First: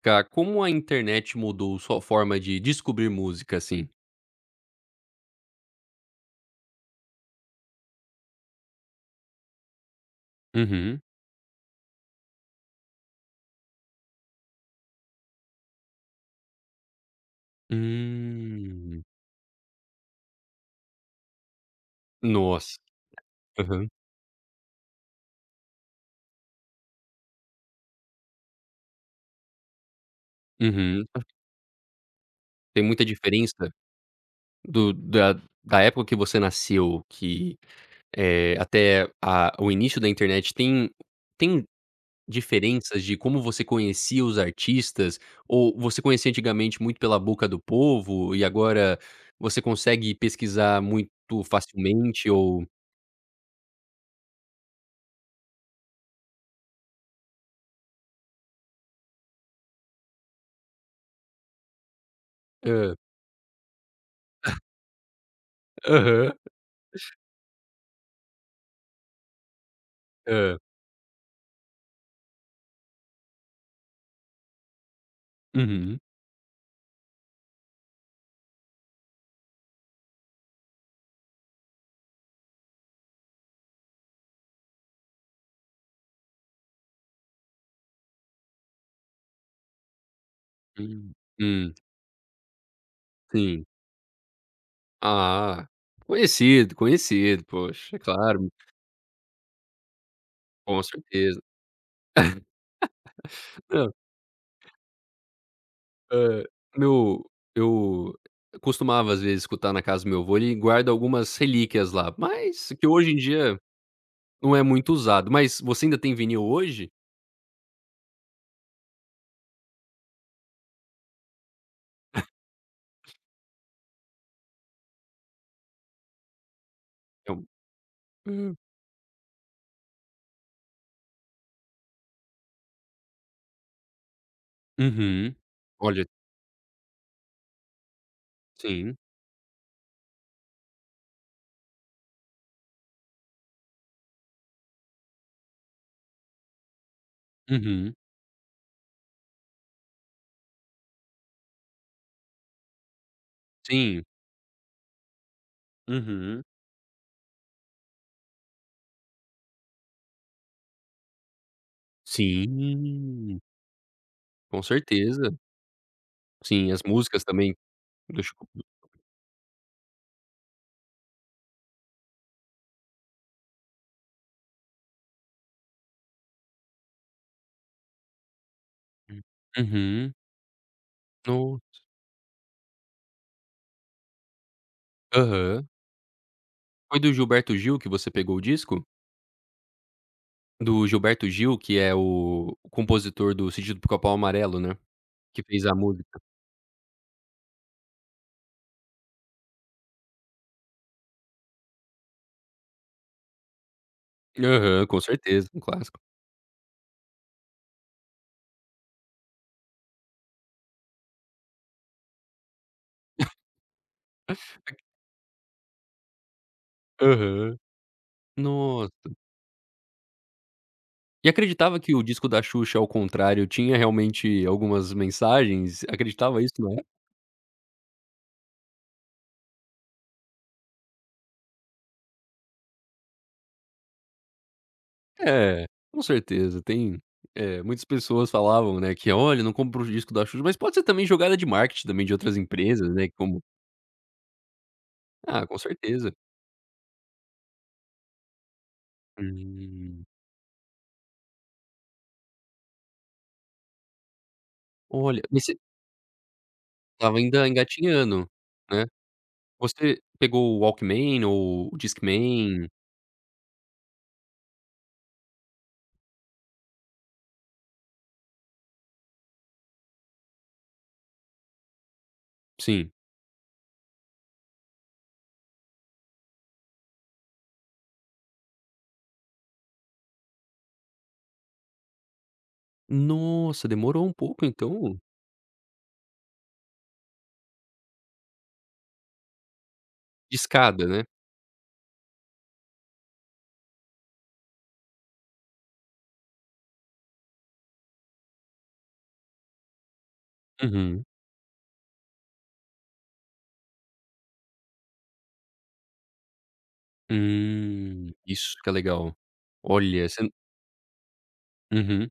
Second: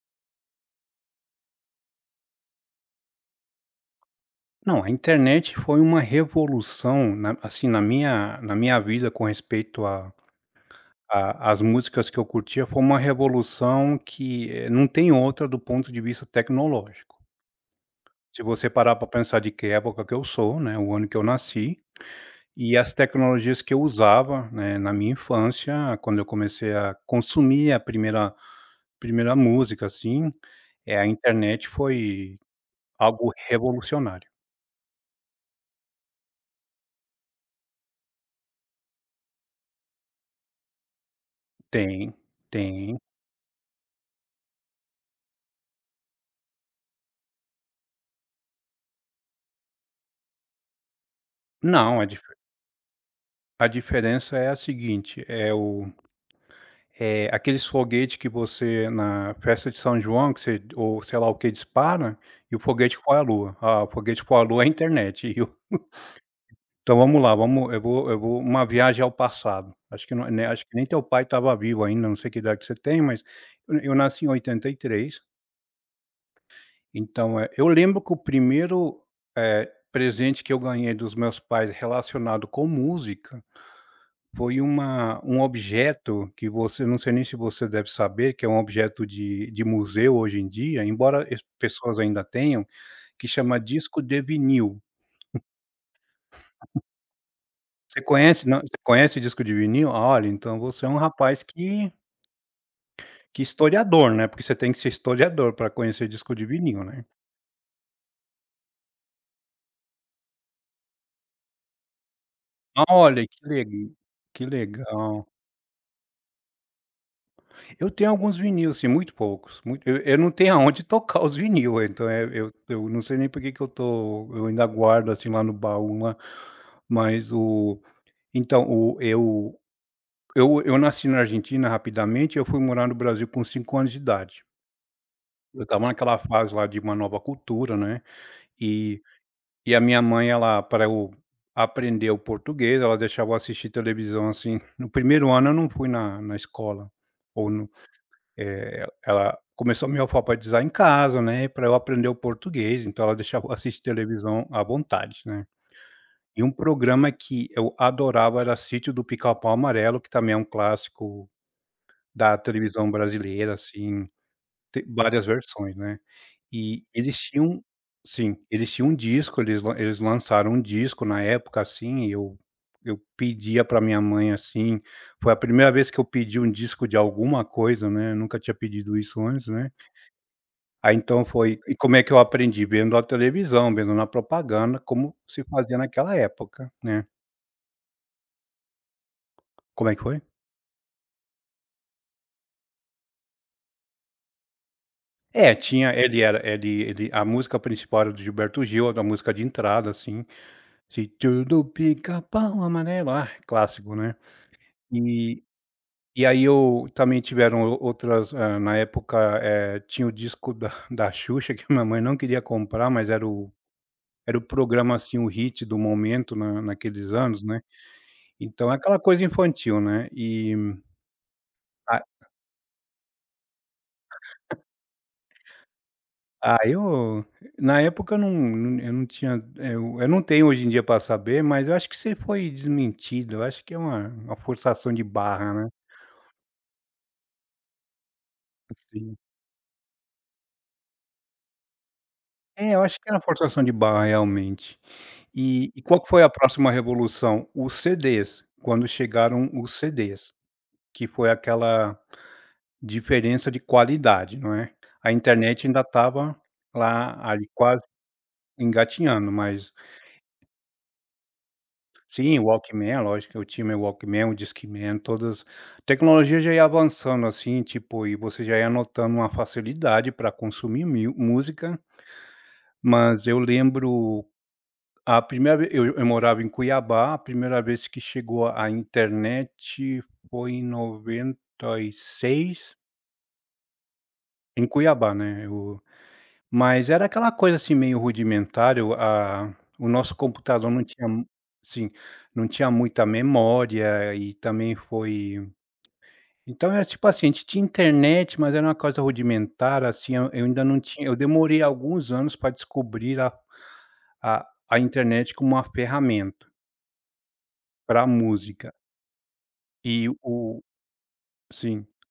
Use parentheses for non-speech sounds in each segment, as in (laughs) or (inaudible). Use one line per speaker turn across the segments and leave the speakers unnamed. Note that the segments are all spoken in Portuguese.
Cá, como a internet mudou sua forma de descobrir música, assim?
Não, a internet foi uma revolução na assim, na minha vida com respeito
Uhum.
a às músicas que eu curtia, foi uma revolução que, não tem outra do ponto de vista tecnológico. Se você parar
Hum.
para pensar de que época que eu sou, né, o ano que eu nasci, e
Nossa.
as tecnologias que eu
Aham.
usava, né, na minha infância, quando eu comecei a consumir a primeira música, assim, a
Uhum.
internet foi
Tem muita
algo
diferença
revolucionário.
do da da época que você nasceu que, até a o início da internet tem
Tem, tem.
diferenças de como você conhecia os artistas? Ou você conhecia antigamente muito pela boca do povo e agora você consegue pesquisar muito
Não,
facilmente ou
A diferença é a seguinte, é aqueles foguete que você na festa de São João que você ou sei lá o que dispara, e o
Hã.
foguete que foi à lua. Ah, o foguete que foi à lua é a internet (laughs) e o
Aham.
então vamos lá, vamos eu vou uma viagem ao passado. Acho que não é,
Hã.
acho que nem teu pai estava vivo ainda, não sei que idade que você tem, mas eu nasci em 83.
Uhum.
Então, eu lembro que o primeiro, presente que eu ganhei dos meus pais relacionado com música foi uma um objeto que, você, não sei nem se você deve saber, que é um objeto de museu hoje em dia,
Hum,
embora es
hum,
pessoas ainda tenham, que chama
sim.
disco de vinil.
Ah, conhecido, conhecido, poxa, é
Você conhece,
claro,
não, você conhece disco de vinil? Olha, então
com
você é um
certeza.
rapaz que
Não,
historiador, né, porque você tem que ser historiador para conhecer disco de
eh,
vinil, né.
meu eu costumava, às vezes, escutar na casa do meu avô, ele guarda algumas relíquias lá, mas que hoje em
Olha,
dia
que
não é muito
legal.
usado. Mas você ainda tem vinil hoje?
Eu tenho alguns vinil, assim, muito poucos, muito eu não tenho aonde (laughs) tocar os vinil, então, eu não sei nem por que que eu ainda guardo, assim, lá no baú lá.
É
Mas
um
o
hum,
então, o eu nasci na Argentina rapidamente, eu fui morar no Brasil com 5 anos de idade.
uhum.
Eu estava
Olha,
naquela fase lá de uma nova cultura, né,
sim,
e e a minha mãe, ela, para eu aprender o português, ela deixava eu assistir televisão, assim. No primeiro ano eu não fui na escola, ou no
uhum,
eh, ela começou a me alfabetizar em casa, né, para eu aprender o português, então ela deixava eu assistir
sim,
televisão à vontade, né. E
uhum,
um programa que eu adorava era Sítio do Pica-Pau Amarelo, que também é um clássico da televisão
sim,
brasileira, assim,
com
tem várias
certeza.
versões, né.
Sim, as
E eles
músicas também
tinham,
do
sim,
Chico.
eles tinham um disco, eles lançaram um disco na época, assim, e eu pedia para minha mãe, assim, foi a primeira vez que eu pedi um disco de alguma coisa, né, nunca tinha pedido isso antes, né.
Uhum,
Aí então foi.
no
E como é que eu aprendi? Vendo a televisão, vendo na propaganda como se
aham.
fazia naquela época,
Foi
né.
do Gilberto Gil que você pegou o disco?
Como é que foi?
Do Gilberto Gil, que é o compositor do Sítio do Pica-Pau Amarelo, né, que
É,
fez a
tinha, ele
música.
era, ele ele a música principal era do Gilberto Gil, a música de entrada, assim, se tudo pica-pau amarelo, ah, clássico, né.
Aham, com
E
certeza, um clássico.
e aí eu também tiveram o outras, na época, tinha o disco da Xuxa que a minha mãe não queria comprar, mas era o programa, assim, o hit do momento na naqueles anos,
Aham.
né. Então é aquela
Nossa.
coisa infantil, né, e
E acreditava que
a
o disco da Xuxa, ao contrário, tinha realmente algumas mensagens? Acreditava isso na
aí
época?
eu, na época, eu não, eu não tinha, eu não tenho hoje em dia para saber, mas eu acho que você foi desmentido, eu acho que é uma forçação de barra,
É,
né,
com certeza, tem. Muitas pessoas falavam, né, que:
assim.
"Olha, não compro o disco da Xuxa", mas pode ser também jogada de marketing também de outras
É, eu
empresas,
acho
né,
que é uma
como
forçação de barra realmente.
ah, com
E qual que
certeza.
foi a próxima revolução? Os CDs, quando chegaram os
Hum.
CDs, que foi aquela diferença de qualidade, não é. A
Olha, mas
internet ainda estava lá,
estava ainda
ali quase
engatinhando, né.
engatinhando, mas...
Você pegou o Walkman ou o
Sim,
Discman?
Walkman, lógico, eu tinha meu Walkman, o Discman, todas. A tecnologia já ia avançando, assim, tipo, e você já ia notando uma facilidade para consumir mil música,
Sim.
mas eu lembro a primeira ve eu morava em Cuiabá, a primeira vez que chegou a internet foi em 96
Nossa, demorou um pouco
em
então.
Cuiabá, né. Mas era aquela coisa, assim, meio rudimentar, o nosso computador não
Discada, né.
tinha, mu sim, não tinha muita memória e também foi. Então era, tipo assim, a gente tinha internet, mas era uma coisa rudimentar, assim, eu ainda não
Uhum.
tinha, eu demorei alguns anos para descobrir a internet como uma ferramenta para
Isso que
música.
é legal.
E
Olha, você
o sim,
uhum.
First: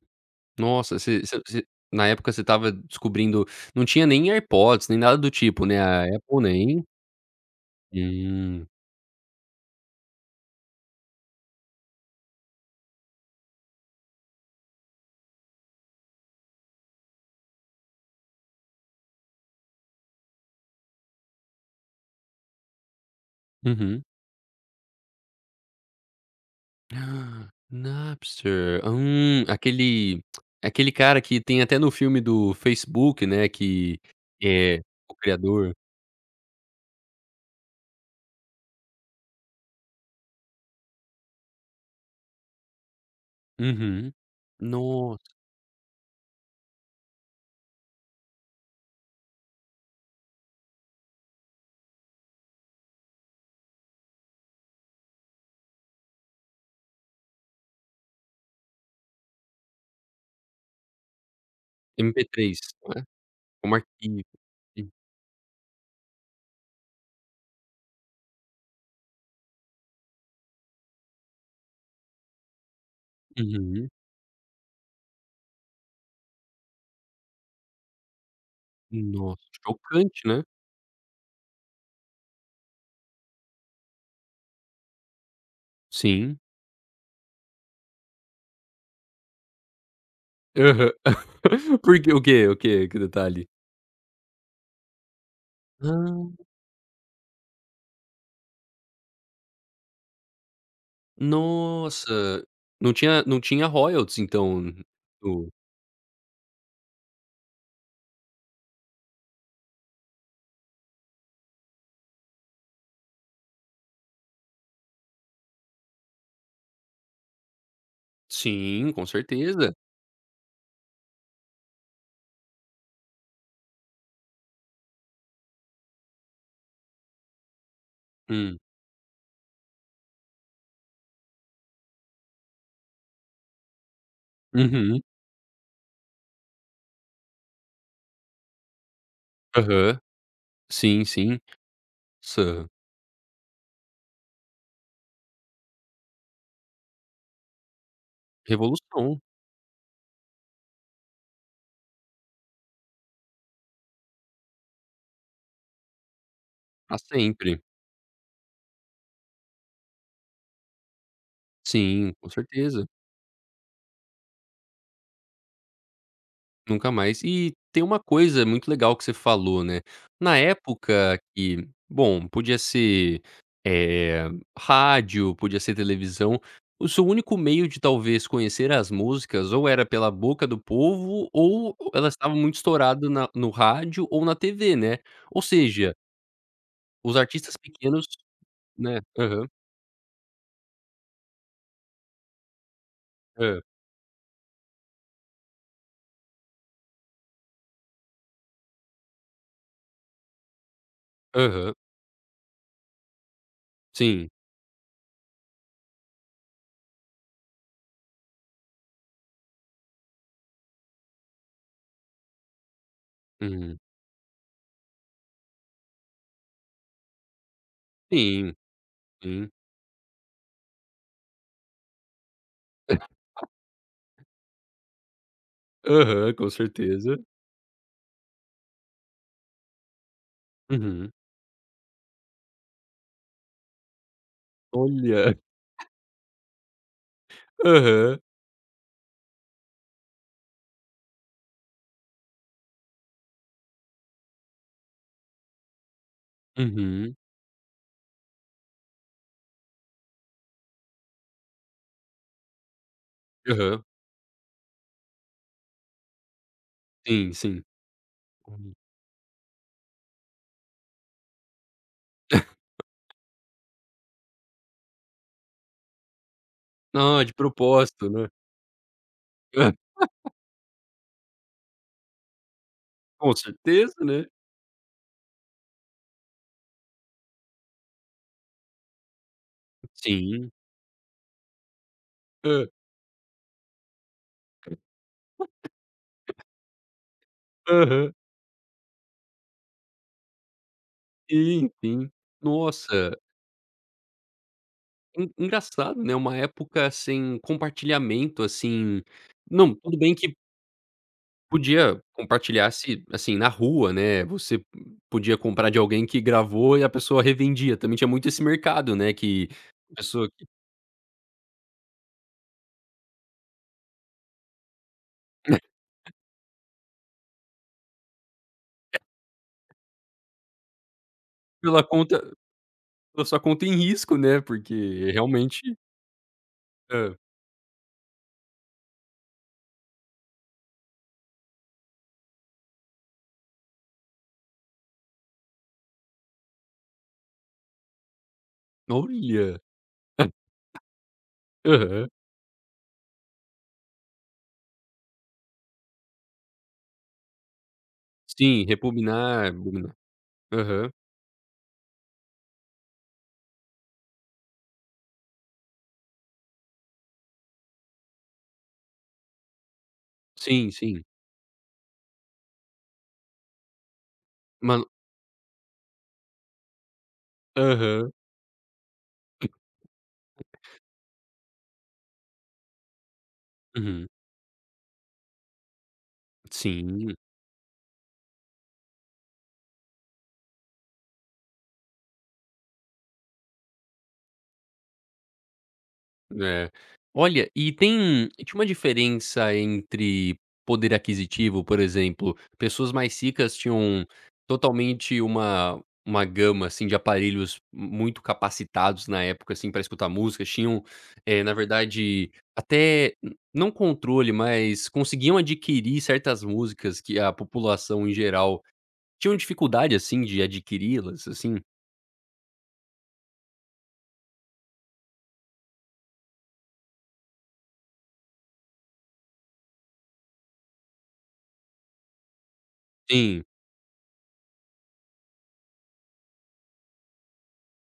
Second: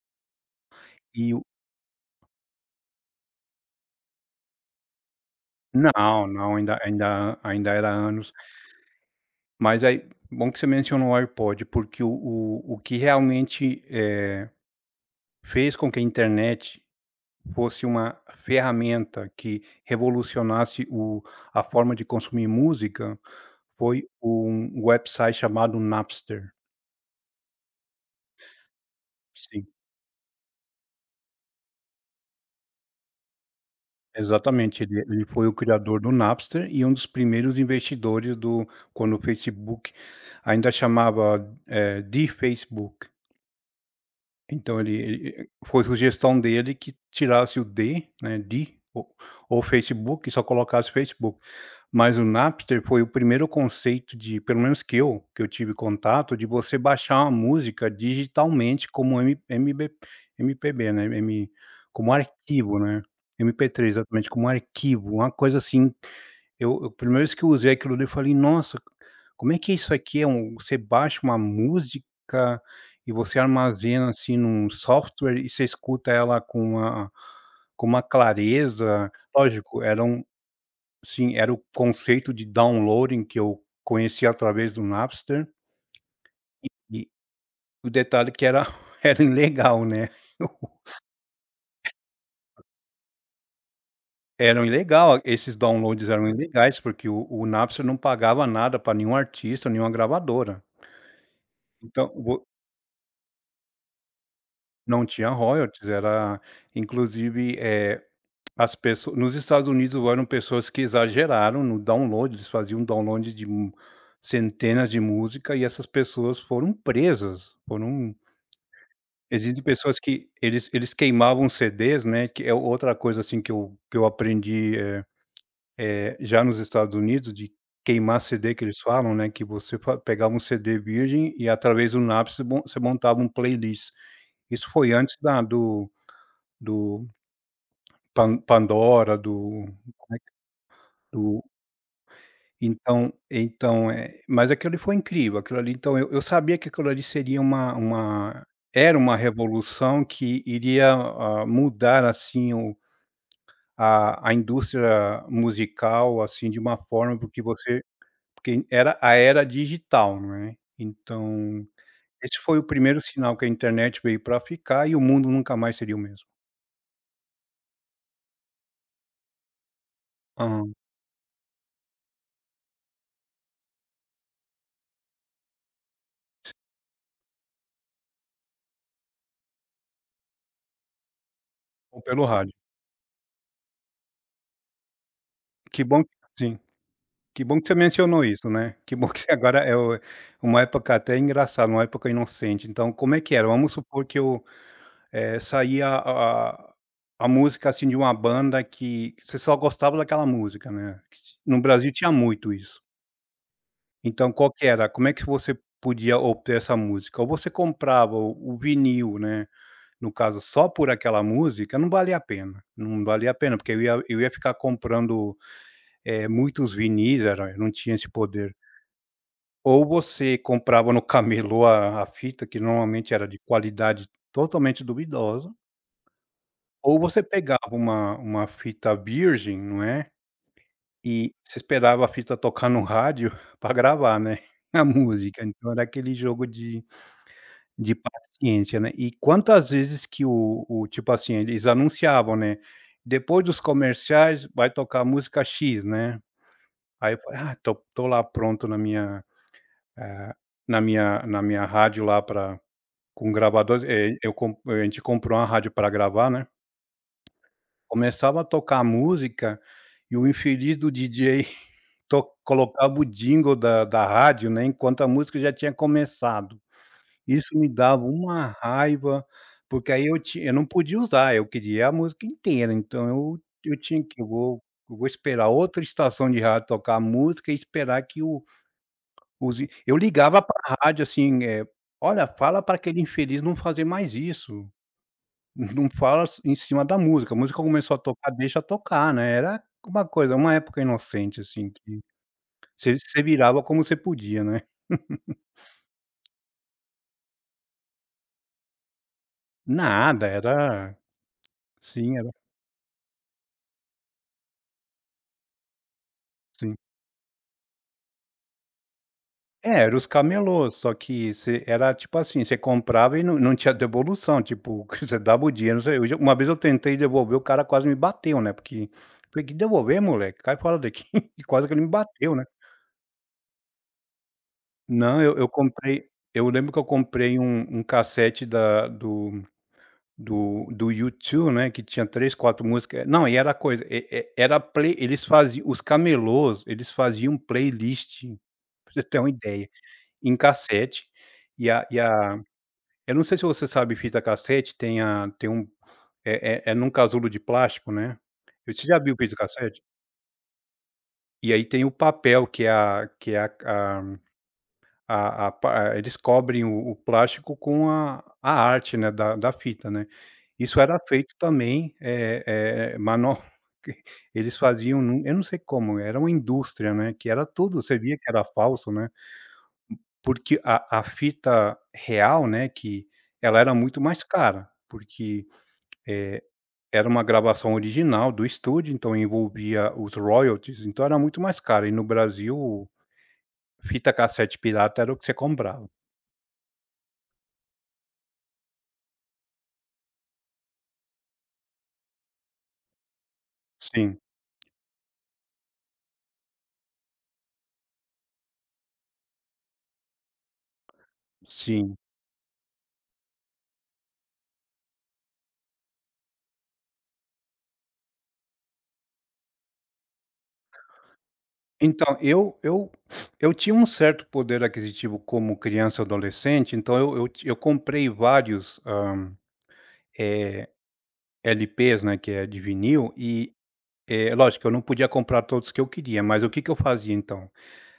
Nossa, você
e o
na época você estava descobrindo não tinha nem AirPods, nem nada do tipo, né, a
não,
Apple
não, ainda
nem
ainda ainda era anos.
hum,
Mas aí bom que você mencionou o iPod porque o que realmente, fez com que a internet fosse uma ferramenta que revolucionasse o a forma de consumir música,
uhum.
foi um website chamado Napster.
Ah, Napster,
Sim,
aquele cara que tem até no filme do Facebook, né, que é
exatamente, ele
o
ele foi o
criador
criador do Napster e um dos primeiros investidores do quando o Facebook ainda chamava, de Facebook.
uhum.
Então ele
Nossa,
ele foi sugestão dele que tirasse o D, né, de ou Facebook e só colocasse Facebook. Mas o Napster foi o primeiro conceito de, pelo menos que eu tive contato, de você baixar uma música digitalmente como M MB, MPB, né, M como
MP3,
arquivo, né,
né,
M P
como
três
arquivo.
exatamente, como arquivo, uma coisa assim. Eu, primeira vez que eu usei aquilo ali, eu falei: "Nossa, como é que é isso aqui? Você baixa uma música e você
Uhum.
armazena, assim, num software e você escuta ela com uma clareza".
Nossa,
Lógico, era
chocante,
um.
né.
Sim, era o conceito de downloading que eu conheci através do Napster
Sim.
e o detalhe é que era (laughs) era ilegal, né. (laughs)
Aham. (laughs) Por O quê? O quê? Que detalhe?
Eram ilegal, esses downloads eram
Ah,
ilegais, porque o Napster não pagava nada para nenhum artista, nenhuma gravadora. Então, vo
nossa, não tinha royalties então
Não tinha
do
royalties, era, inclusive, as pessoas nos Estados Unidos eram pessoas que exageraram no download, eles faziam download de mu centenas de música e essas pessoas foram presas, foram
sim, com
existem
certeza.
pessoas que eles queimavam CDs, né, que é outra coisa, assim, que eu aprendi, já nos Estados Unidos, de queimar CD
Hum.
que eles falam, né, que você fa pegava um CD virgem e através do um você mon você montava um playlist. Isso foi
Uhum.
antes da do do Pandora, do
Aham. Sim, sim.
do
Nossa,
então, mas aquilo ali foi incrível, aquilo ali então eu sabia que aquilo ali seria uma era uma
revolução,
revolução que iria, mudar, assim, o a indústria musical, assim, de uma
pra
forma porque
sempre.
você porque era a era digital, né. Então,
Sim, com
esse foi o
certeza,
primeiro sinal que a internet veio pra ficar e o mundo nunca mais seria o mesmo.
nunca mais. E tem uma coisa muito legal que você falou, né, na
Aham.
época que, bom, podia ser, eh, rádio, podia ser televisão, o seu único meio de talvez conhecer as músicas ou era pela boca do povo ou
Ou
elas
pelo
estavam
rádio.
muito estouradas na no rádio ou na TV, né. Ou
Que
seja,
bom. Sim.
os
Que
artistas
bom que você
pequenos,
mencionou isso, né. (laughs) Que
né
bom que
aham,
agora é o uma época até engraçada, uma época inocente. Então, como é que era?
hã,
Vamos supor que eu, saía a música, assim, de uma banda que você só gostava daquela música, né. Que se- No
aham,
Brasil tinha muito isso.
sim,
Então qual que era? Como é que você podia obter essa música? Ou você comprava o vinil, né, no caso só por aquela música, não valia a pena, não valia a pena, porque
uhum,
eu ia ficar comprando, muitos vinis, era eu não tinha esse
sim,
poder.
sim.
Ou você comprava no camelô a fita, que normalmente era de qualidade totalmente duvidosa,
Aham, com
ou
certeza.
você pegava uma fita virgem, não é,
Uhum.
e você esperava a fita tocar no rádio (laughs) para gravar, né, a
Olha.
música. Então era aquele jogo de
Aham.
paciência, né. E quantas vezes que o tipo assim, eles anunciavam, né, depois dos comerciais vai tocar a música X, né. Aí
Uhum.
eu falei: "Ah, tô lá pronto na minha, eh, na minha rádio lá para...". Com gravadores,
Aham.
eu com a gente comprou uma rádio pra gravar, né,
Sim, sim.
começava a
Hum.
tocar a música e o infeliz do DJ (laughs) to colocava o jingle da rádio, né, enquanto a música já tinha começado.
Ah, de
Isso me dava
propósito, né.
uma raiva,
Hã,
porque aí eu não podia usar, eu queria a música inteira, então
com
eu
certeza,
tinha que
né.
eu vou esperar outra estação de rádio tocar a música e esperar que o os eu ligava
Sim.
pra rádio, assim: "Olha, fala
Hã.
pra aquele infeliz não fazer mais isso". Não fala em cima da música, a música começou a
Aham.
tocar, deixa tocar, né, era uma época inocente, assim,
Sim,
que
sim.
você
Nossa,
virava como você podia, né.
en engraçado, né, uma época sem compartilhamento, assim não, tudo bem
Nada,
que
era,
podia
sim, era,
compartilhar se, assim, na rua, né, você podia comprar de alguém que
sim.
gravou e a pessoa revendia, também tinha muito esse mercado, né, que
É, era
a
os
pessoa que
camelôs, só que você era tipo assim, você comprava e não tinha devolução, tipo, (laughs) que você dava o dinheiro, você hoje uma vez eu tentei devolver, o cara quase me bateu, né, porque falei: "Que devolver moleque, cai fora daqui", (laughs) e quase que ele
pela
me bateu,
conta.
né.
A sua conta em risco, né, porque
Não,
realmente
eu lembro que eu
hã.
comprei um cassete da do Do do U2, né, que tinha 3 4 músicas. Não, e era coisa e era play eles faziam os camelôs, eles faziam playlist, pra você ter uma
Olha!
ideia, em cassete, e
Aham.
a eu não sei se você sabe fita cassete, tem a tem um num casulo de plástico, né.
Sim,
Você já viu o fita
repugnar,
cassete?
repugnar. Aham.
E aí tem o papel que é a A a pa a- eles cobrem o plástico com a arte, né, da fita, né.
Sim,
Isso era
sim.
feito também, mano (laughs) eles
Mano
faziam num eu não sei como, era uma indústria, né, que era tudo, você
aham.
via que era falso, né, porque a fita real, né, que ela era muito
Uhum.
mais cara, porque, eh, era
Sim.
uma gravação original do estúdio, então envolvia os royalties, então era muito mais cara, e no Brasil, fita cassete pirata era o que você comprava.
É. Olha, e tem tinha uma diferença entre poder aquisitivo, por exemplo, pessoas mais ricas tinham
Sim.
totalmente uma gama, assim, de aparelhos muito capacitados na época, assim, para escutar música. Tinham, na
Sim.
verdade, até n não controle, mas conseguiam adquirir certas músicas que a população em geral tinham dificuldade, assim, de adquiri-las, assim?
Então, eu eu tinha um certo poder aquisitivo como criança e adolescente, então eu comprei vários, eh, LPs, né, que é de vinil
Sim.
e, lógico eu não podia comprar todos que eu queria, mas o que que eu fazia então?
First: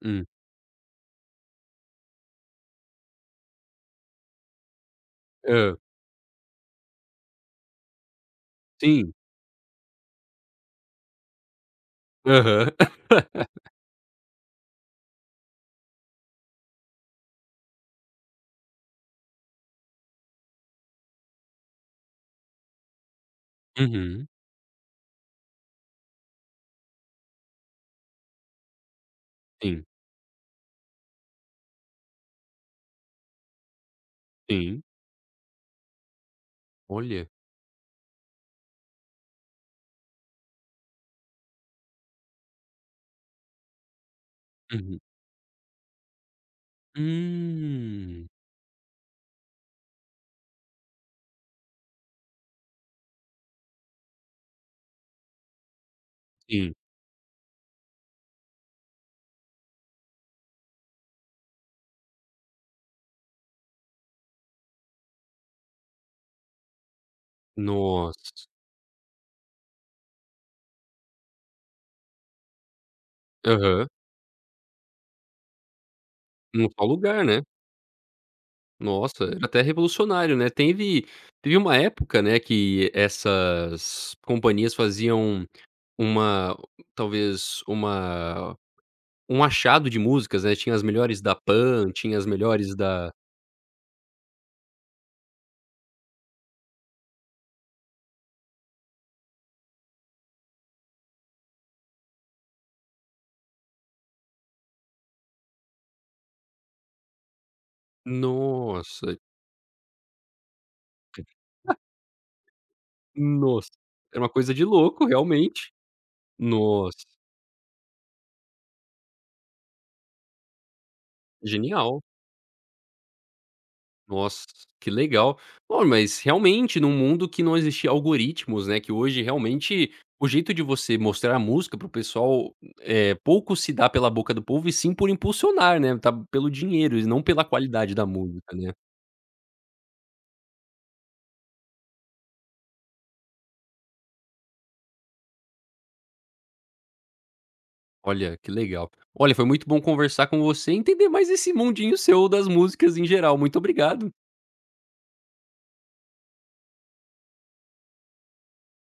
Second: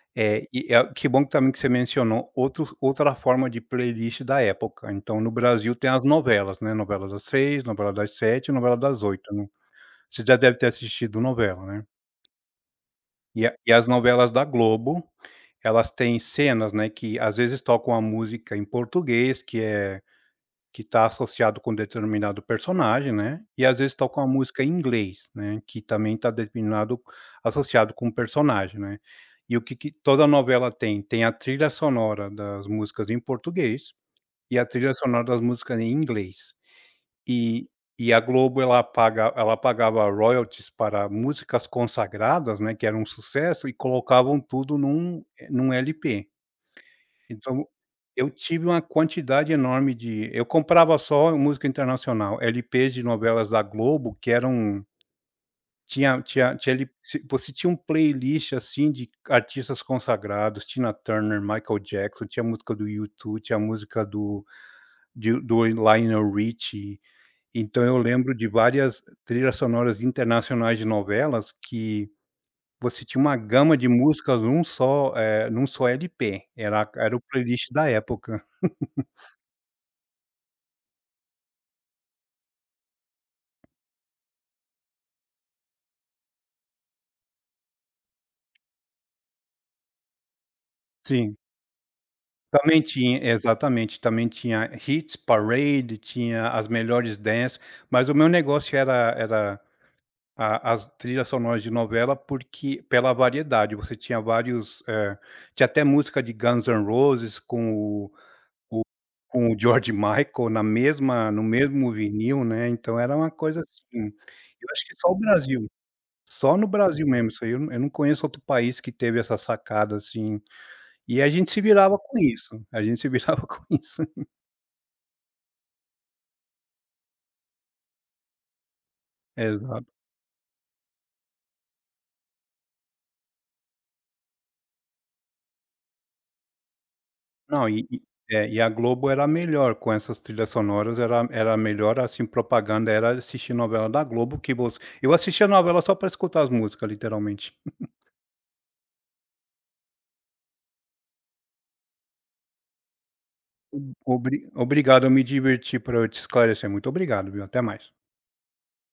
Hum.
É e a Que bom também que você mencionou outros outra forma de playlist da época. Então no Brasil
Hã.
tem as novelas, né, novela das 6, novela das 7, novela das
Sim.
oito, né. Você já deve ter assistido novela, né?
Aham.
E
(laughs)
a e As novelas da Globo, elas têm cenas, né, que às vezes tocam a música em português, que é que está associado com determinado personagem, né, e às vezes tocam a
Uhum.
música em inglês, né, que também está determinado associado com o personagem, né. E o que
Sim.
que toda novela tem? Tem a trilha sonora das músicas em português e a
Sim,
trilha sonora das músicas em inglês.
olha.
E e a Globo ela paga ela pagava royalties para músicas consagradas, né, que eram um sucesso, e colocavam tudo
Uhum.
num num LP. Então,
Hum,
eu tive uma quantidade enorme de eu comprava só música internacional, LPs de novelas da Globo que eram tinha tinha
sim.
tinha ele se você tinha um playlist, assim, de artistas consagrados, Tina Turner, Michael Jackson, tinha música do YouTube, tinha música do de do Lionel Richie, então eu lembro
Nossa.
de várias trilhas sonoras internacionais de novelas que você tinha uma gama de
Aham.
músicas num só, num só LP,
Num só
era era o
lugar, né.
playlist da época.
Nossa, era até revolucionário, né. Teve uma época, né, que essas companhias faziam uma talvez uma um achado de músicas, né, tinha as melhores da
Sim,
Pan, tinha as melhores
também
da
tinha exatamente, também tinha Hits, Parade, tinha as melhores dance, mas o meu negócio era a as trilhas sonoras de novela, porque pela variedade, você tinha vários, tinha até música de Guns N' Roses o
nossa,
com o George Michael na mesma no mesmo vinil, né, então era uma coisa
nossa,
assim,
era uma coisa de
eu acho que
louco
só o Brasil,
realmente.
só no
Nossa,
Brasil mesmo, isso aí eu não conheço outro país que teve essa sacada, assim, e a gente se virava
genial.
com isso, a gente se (laughs) virava com isso.
Nossa, que legal. Ó, mas realmente num mundo que não existia algoritmos, né, que hoje
Exato.
realmente o jeito de você mostrar a música pro pessoal, pouco se dá pela boca do povo e sim por impulsionar, né, tá pelo dinheiro e não pela
Não,
qualidade da música,
e a
né.
Globo era a melhor com essas trilhas sonoras, era era a melhor, assim, propaganda era assistir novela da Globo que você eu assistia novela só para escutar as músicas, literalmente.
Olha, que legal. Olha, foi muito bom conversar com você e entender mais esse mundinho seu das músicas em geral. Muito obrigado.
Obrigado, eu me diverti, para eu te esclarecer, muito obrigado, viu, até mais.